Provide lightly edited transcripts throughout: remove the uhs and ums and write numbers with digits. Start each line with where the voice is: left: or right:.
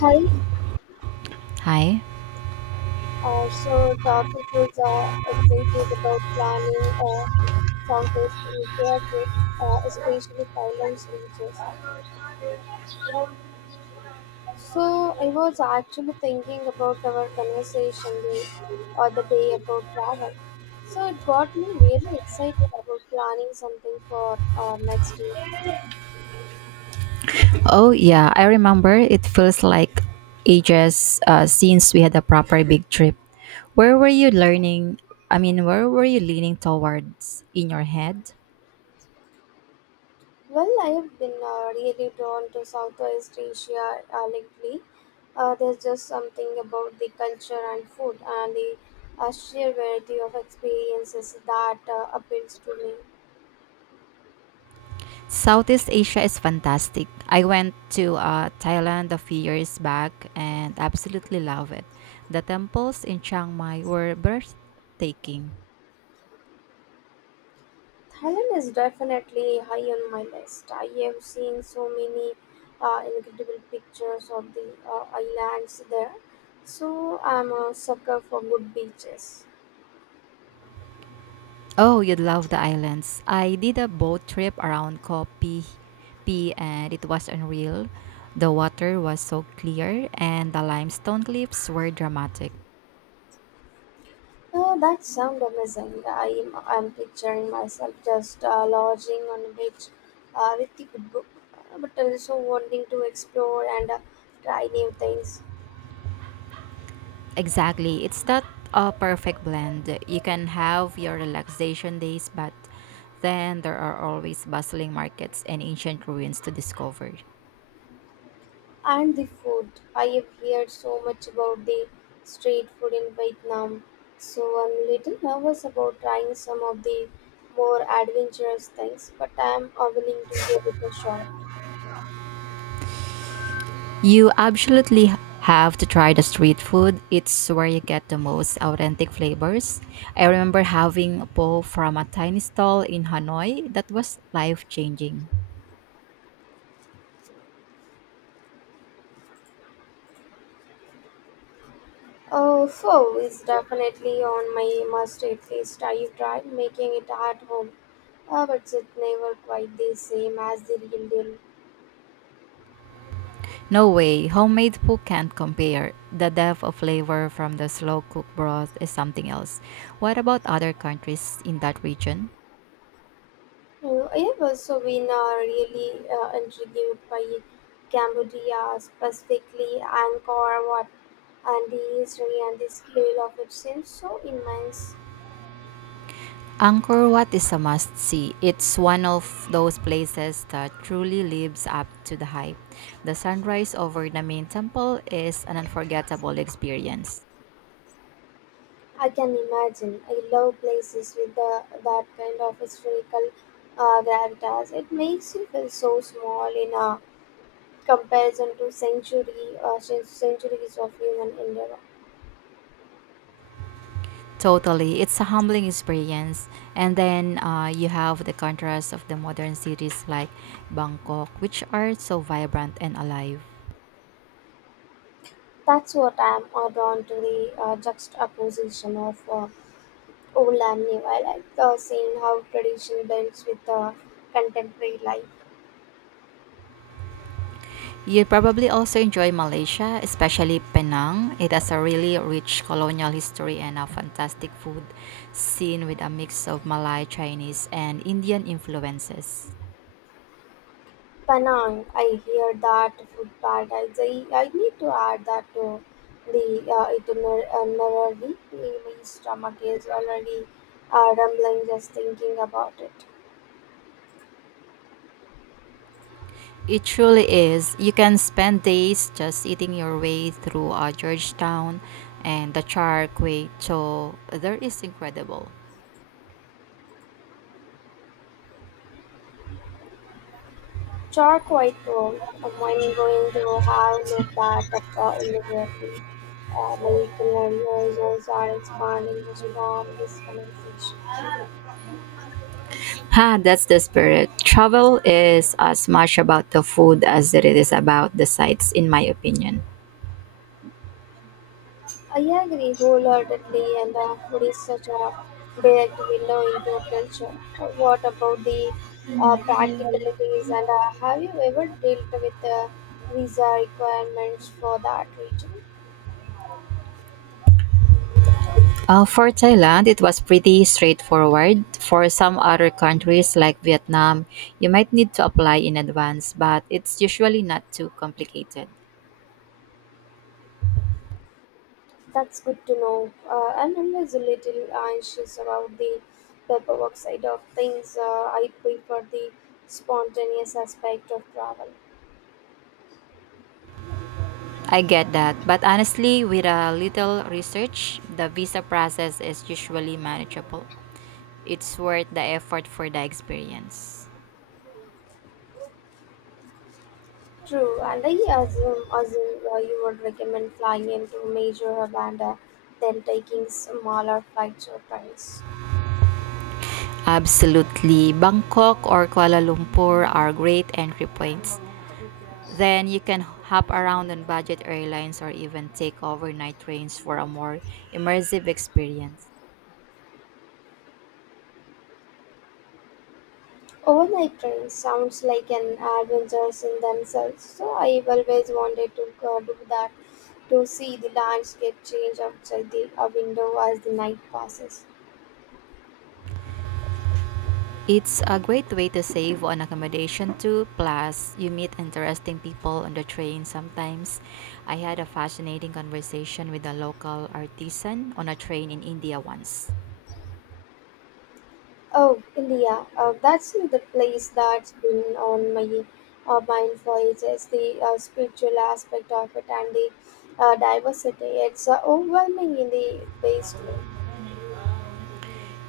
left: Hi.
right: Hi.
left: So topic is excited about planning Southeast Asia trip, especially Thailand's beaches. So I was actually thinking about our conversation the other day about travel. So it got me really excited about planning something for next year.
right: Oh, yeah, I remember. It feels like ages since we had a proper big trip. Where were you learning? I mean, where were you leaning towards in your head?
left: Well, I've been really drawn to Southeast Asia lately. There's just something about the culture and food and the sheer variety of experiences that appeals to me.
right: Southeast Asia is fantastic. I went to Thailand a few years back and absolutely love it. The temples in Chiang Mai were breathtaking.
left: Thailand is definitely high on my list. I have seen so many incredible pictures of the islands there, so I'm a sucker for good beaches.
right: Oh, you'd love the islands. I did a boat trip around Koh Phi Phi and it was unreal. The water was so clear and the limestone cliffs were dramatic.
left: Oh, that sounds amazing. I'm picturing myself just lodging on a beach with the good book, but also wanting to explore and try new things.
right: Exactly. It's that a perfect blend. You can have your relaxation days, but then there are always bustling markets and ancient ruins to discover.
left: And the food. I have heard so much about the street food in Vietnam, so I'm a little nervous about trying some of the more adventurous things, but I'm willing to give it a shot.
right: You absolutely have to try the street food. It's where you get the most authentic flavors. I remember having po from a tiny stall in Hanoi that was life changing.
left: Oh, pho is definitely on my must-eat list. I have tried making it at home, but it's never quite the same as the real deal.
right: No way, homemade po can't compare. The depth of flavor from the slow cooked broth is something else. What about other countries in that region?
left: I have also been really intrigued by Cambodia, specifically Angkor Wat, and the history and the scale of it seems so immense.
right: Angkor Wat is a must see. It's one of those places that truly lives up to the hype. The sunrise over the main temple is an unforgettable experience.
left: I can imagine. I love places with that kind of historical gravitas. It makes you feel so small in a comparison to centuries of human endeavor.
right: Totally, it's a humbling experience. And then you have the contrast of the modern cities like Bangkok, which are so vibrant and alive.
left: That's what I'm drawn to, the juxtaposition of old and new. I like seeing how tradition blends with contemporary life.
right: You probably also enjoy Malaysia, especially Penang. It has a really rich colonial history and a fantastic food scene with a mix of Malay, Chinese, and Indian influences.
left: Penang, I hear that food paradise. I need to add that to the itinerary. My stomach is already rumbling just thinking about it.
right: It truly is. You can spend days just eating your way through Georgetown and the Char Kway Teow. There is incredible.
left: Charquaoia I'm going to have no part of immediately. My culinary horizons are expanding just from this conversation.
right: Ha, that's the spirit. Travel is as much about the food as it is about the sights, in my opinion.
left: I agree wholeheartedly, and food is such a direct window into culture. What about the practicalities? And have you ever dealt with the visa requirements for that region?
right: For Thailand, it was pretty straightforward. For some other countries like Vietnam, you might need to apply in advance, but it's usually not too complicated.
left: That's good to know. I'm always a little anxious about the paperwork side of things. I prefer the spontaneous aspect of travel.
right: I get that, but honestly, with a little research, the visa process is usually manageable. It's worth the effort for the experience.
left: True, and I assume you would recommend flying into major Havana than taking smaller flights or trains.
right: Absolutely. Bangkok or Kuala Lumpur are great entry points. Then you can hop around on budget airlines or even take overnight trains for a more immersive experience.
left: Overnight trains sounds like an adventures in themselves, so I've always wanted to do that to see the landscape change outside the window as the night passes.
right: It's a great way to save on accommodation too. Plus, you meet interesting people on the train sometimes. I had a fascinating conversation with a local artisan on a train in India once.
left: Oh, India. That's the place that's been on my mind for ages. The spiritual aspect of it and the diversity. It's overwhelming in the best way.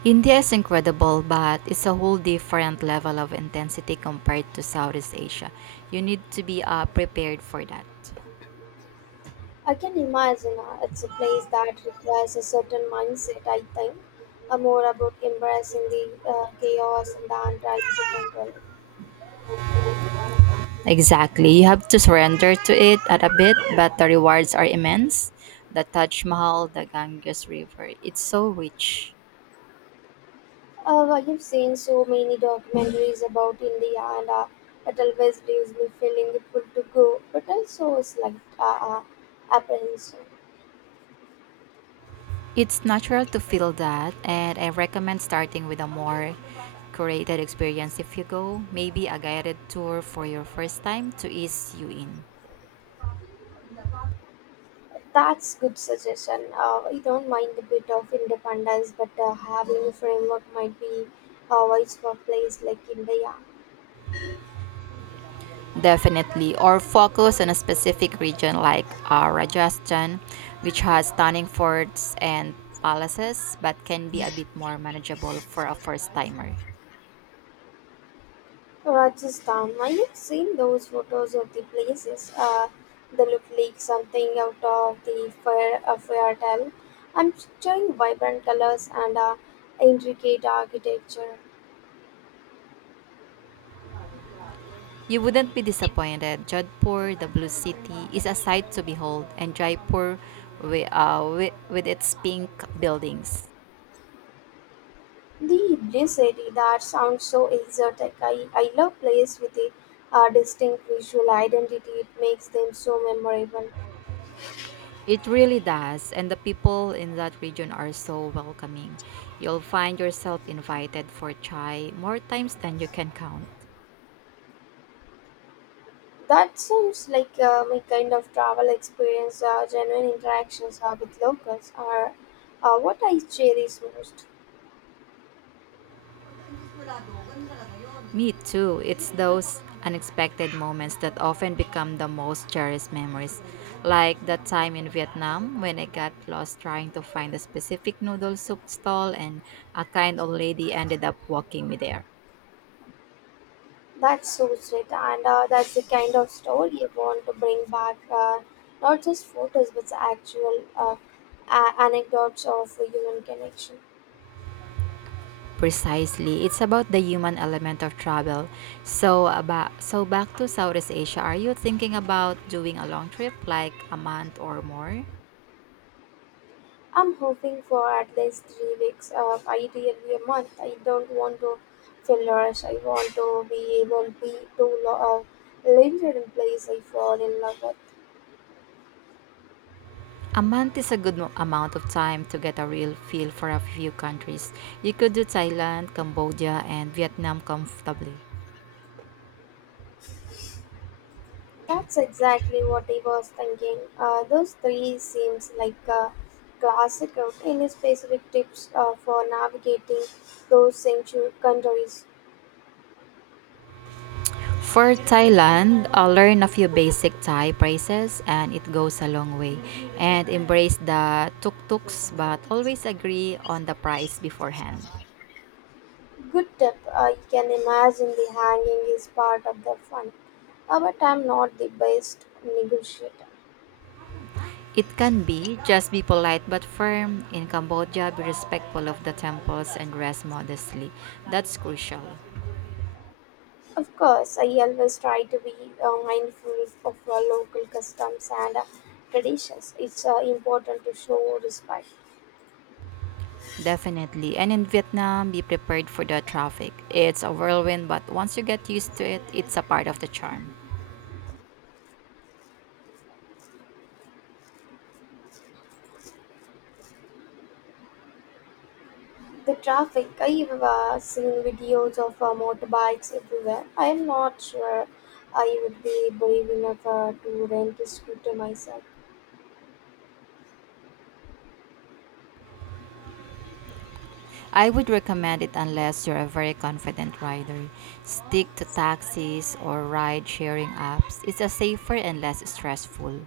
right: India is incredible, but it's a whole different level of intensity compared to Southeast Asia. You need to be prepared for that.
left: I can imagine it's a place that requires a certain mindset, I think, more about embracing the chaos than trying to control it.
right: Exactly. You have to surrender to it at a bit, but the rewards are immense. The Taj Mahal, the Ganges River, it's so rich.
left: Well, you've seen so many documentaries about India, and it always leaves me feeling good to go, but also a slight apprehension.
right: It's natural to feel that, and I recommend starting with a more curated experience if you go, maybe a guided tour for your first time to ease you in.
left: That's good suggestion. I don't mind a bit of independence, but having a framework might be wise for a place like India.
right: Definitely, or focus on a specific region like Rajasthan, which has stunning forts and palaces, but can be a bit more manageable for a first timer.
left: Rajasthan. I have seen those photos of the places. They look like something out of a fairy tale. I'm picturing vibrant colors and intricate architecture.
right: You wouldn't be disappointed. Jodhpur, the Blue City, is a sight to behold, and Jaipur with its pink buildings.
left: The blue city that sounds so exotic. I love places with a distinct visual identity. It makes them so memorable.
right: It really does, and the people in that region are so welcoming. You'll find yourself invited for chai more times than you can count.
left: That sounds like my kind of travel experience. Genuine interactions with locals are what I cherish most.
right: Me too. It's those unexpected moments that often become the most cherished memories. Like that time in Vietnam when I got lost trying to find a specific noodle soup stall and a kind old lady ended up walking me there.
left: That's so sweet, and that's the kind of story you want to bring back. Not just photos, but the actual anecdotes of human connection.
right: Precisely. It's about the human element of travel. So back to Southeast Asia, are you thinking about doing a long trip like a month or more?
left: I'm hoping for at least 3 weeks, ideally a month. I don't want to feel rushed. I want to be able to linger in place I fall in love with.
right: A month is a good amount of time to get a real feel for a few countries. You could do Thailand, Cambodia, and Vietnam comfortably.
left: That's exactly what I was thinking. Those three seems like a classic route. Any specific tips for navigating those sanctuary countries?
right: For Thailand, learn a few basic Thai phrases and it goes a long way. And embrace the tuk-tuks but always agree on the price beforehand.
left: Good tip. I can imagine the hanging is part of the fun, but I'm not the best negotiator.
right: It can be just be polite but firm. In Cambodia, be respectful of the temples and dress modestly. That's crucial.
left: Of course, I always try to be mindful of local customs and traditions. It's important to show respect.
right: Definitely. And in Vietnam, be prepared for the traffic. It's a whirlwind, but once you get used to it, it's a part of the charm.
left: The traffic, I've seen videos of motorbikes everywhere. I'm not sure I would be brave enough to rent a scooter myself.
right: I would recommend it unless you're a very confident rider. Stick to taxis or ride sharing apps. It's a safer and less stressful.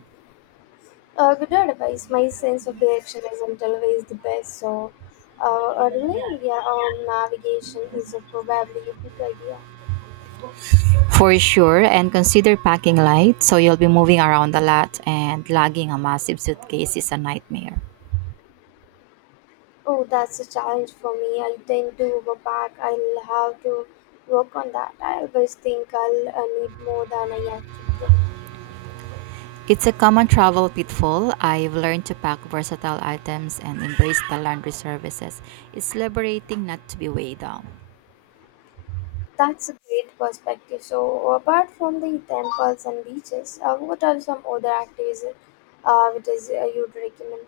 left: Good advice. My sense of direction isn't always the best, so a relay, yeah, on navigation is probably a good idea.
right: For sure, and consider packing light so you'll be moving around a lot and lugging a massive suitcase is a nightmare.
left: Oh, that's a challenge for me. I tend to overpack. I'll have to work on that. I always think I'll need more than I actually do.
right: It's a common travel pitfall. I've learned to pack versatile items and embrace the laundry services. It's liberating not to be weighed down.
left: That's a great perspective. So, apart from the temples and beaches, what are some other activities you'd recommend?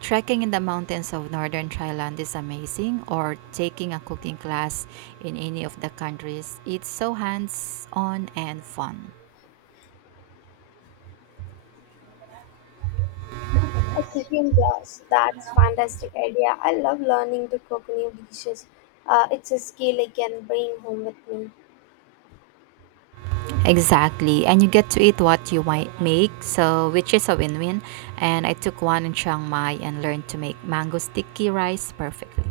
right: Trekking in the mountains of northern Thailand is amazing, or taking a cooking class in any of the countries. It's so hands on and fun.
left: A cooking class. That's fantastic idea. I love learning to cook new dishes. It's a skill I can bring home with me.
right: Exactly, and you get to eat what you might make, so which is a win win. And I took one in Chiang Mai and learned to make mango sticky rice perfectly.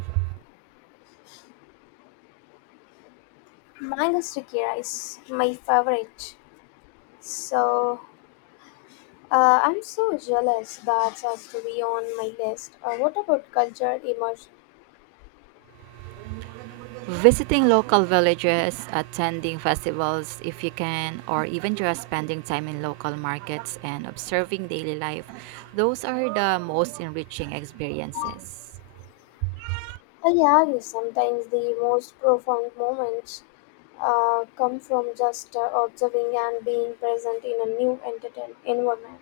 left: Mango sticky rice, my favorite. So, I'm so jealous that has to be on my list. What about culture immersion?
right: Visiting local villages, attending festivals if you can, or even just spending time in local markets and observing daily life, those are the most enriching experiences.
left: I agree, sometimes the most profound moments come from just observing and being present in a new entertain environment.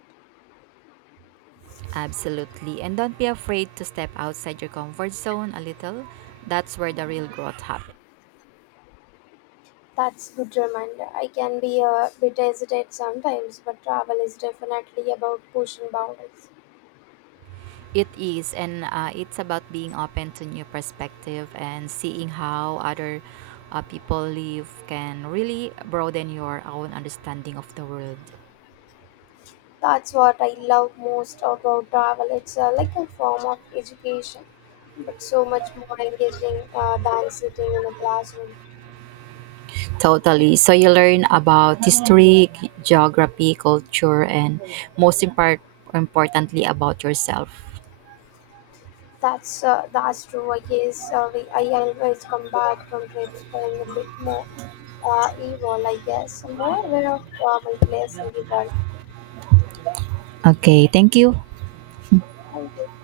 right: Absolutely. And don't be afraid to step outside your comfort zone a little. That's where the real growth happens.
left: That's good reminder. I can be a bit hesitant sometimes, but travel is definitely about pushing boundaries.
right: It is, and it's about being open to new perspective and seeing how other people live can really broaden your own understanding of the world.
left: That's what I love most about travel. It's like a form of education, but so much more engaging than sitting in a classroom.
right: Totally. So you learn about history, geography, culture, and most importantly, about yourself.
left: That's true. I guess I always come back from trips feeling a bit more evil. I guess more aware of my place in the world.
right: Okay, thank you.
left: Thank you.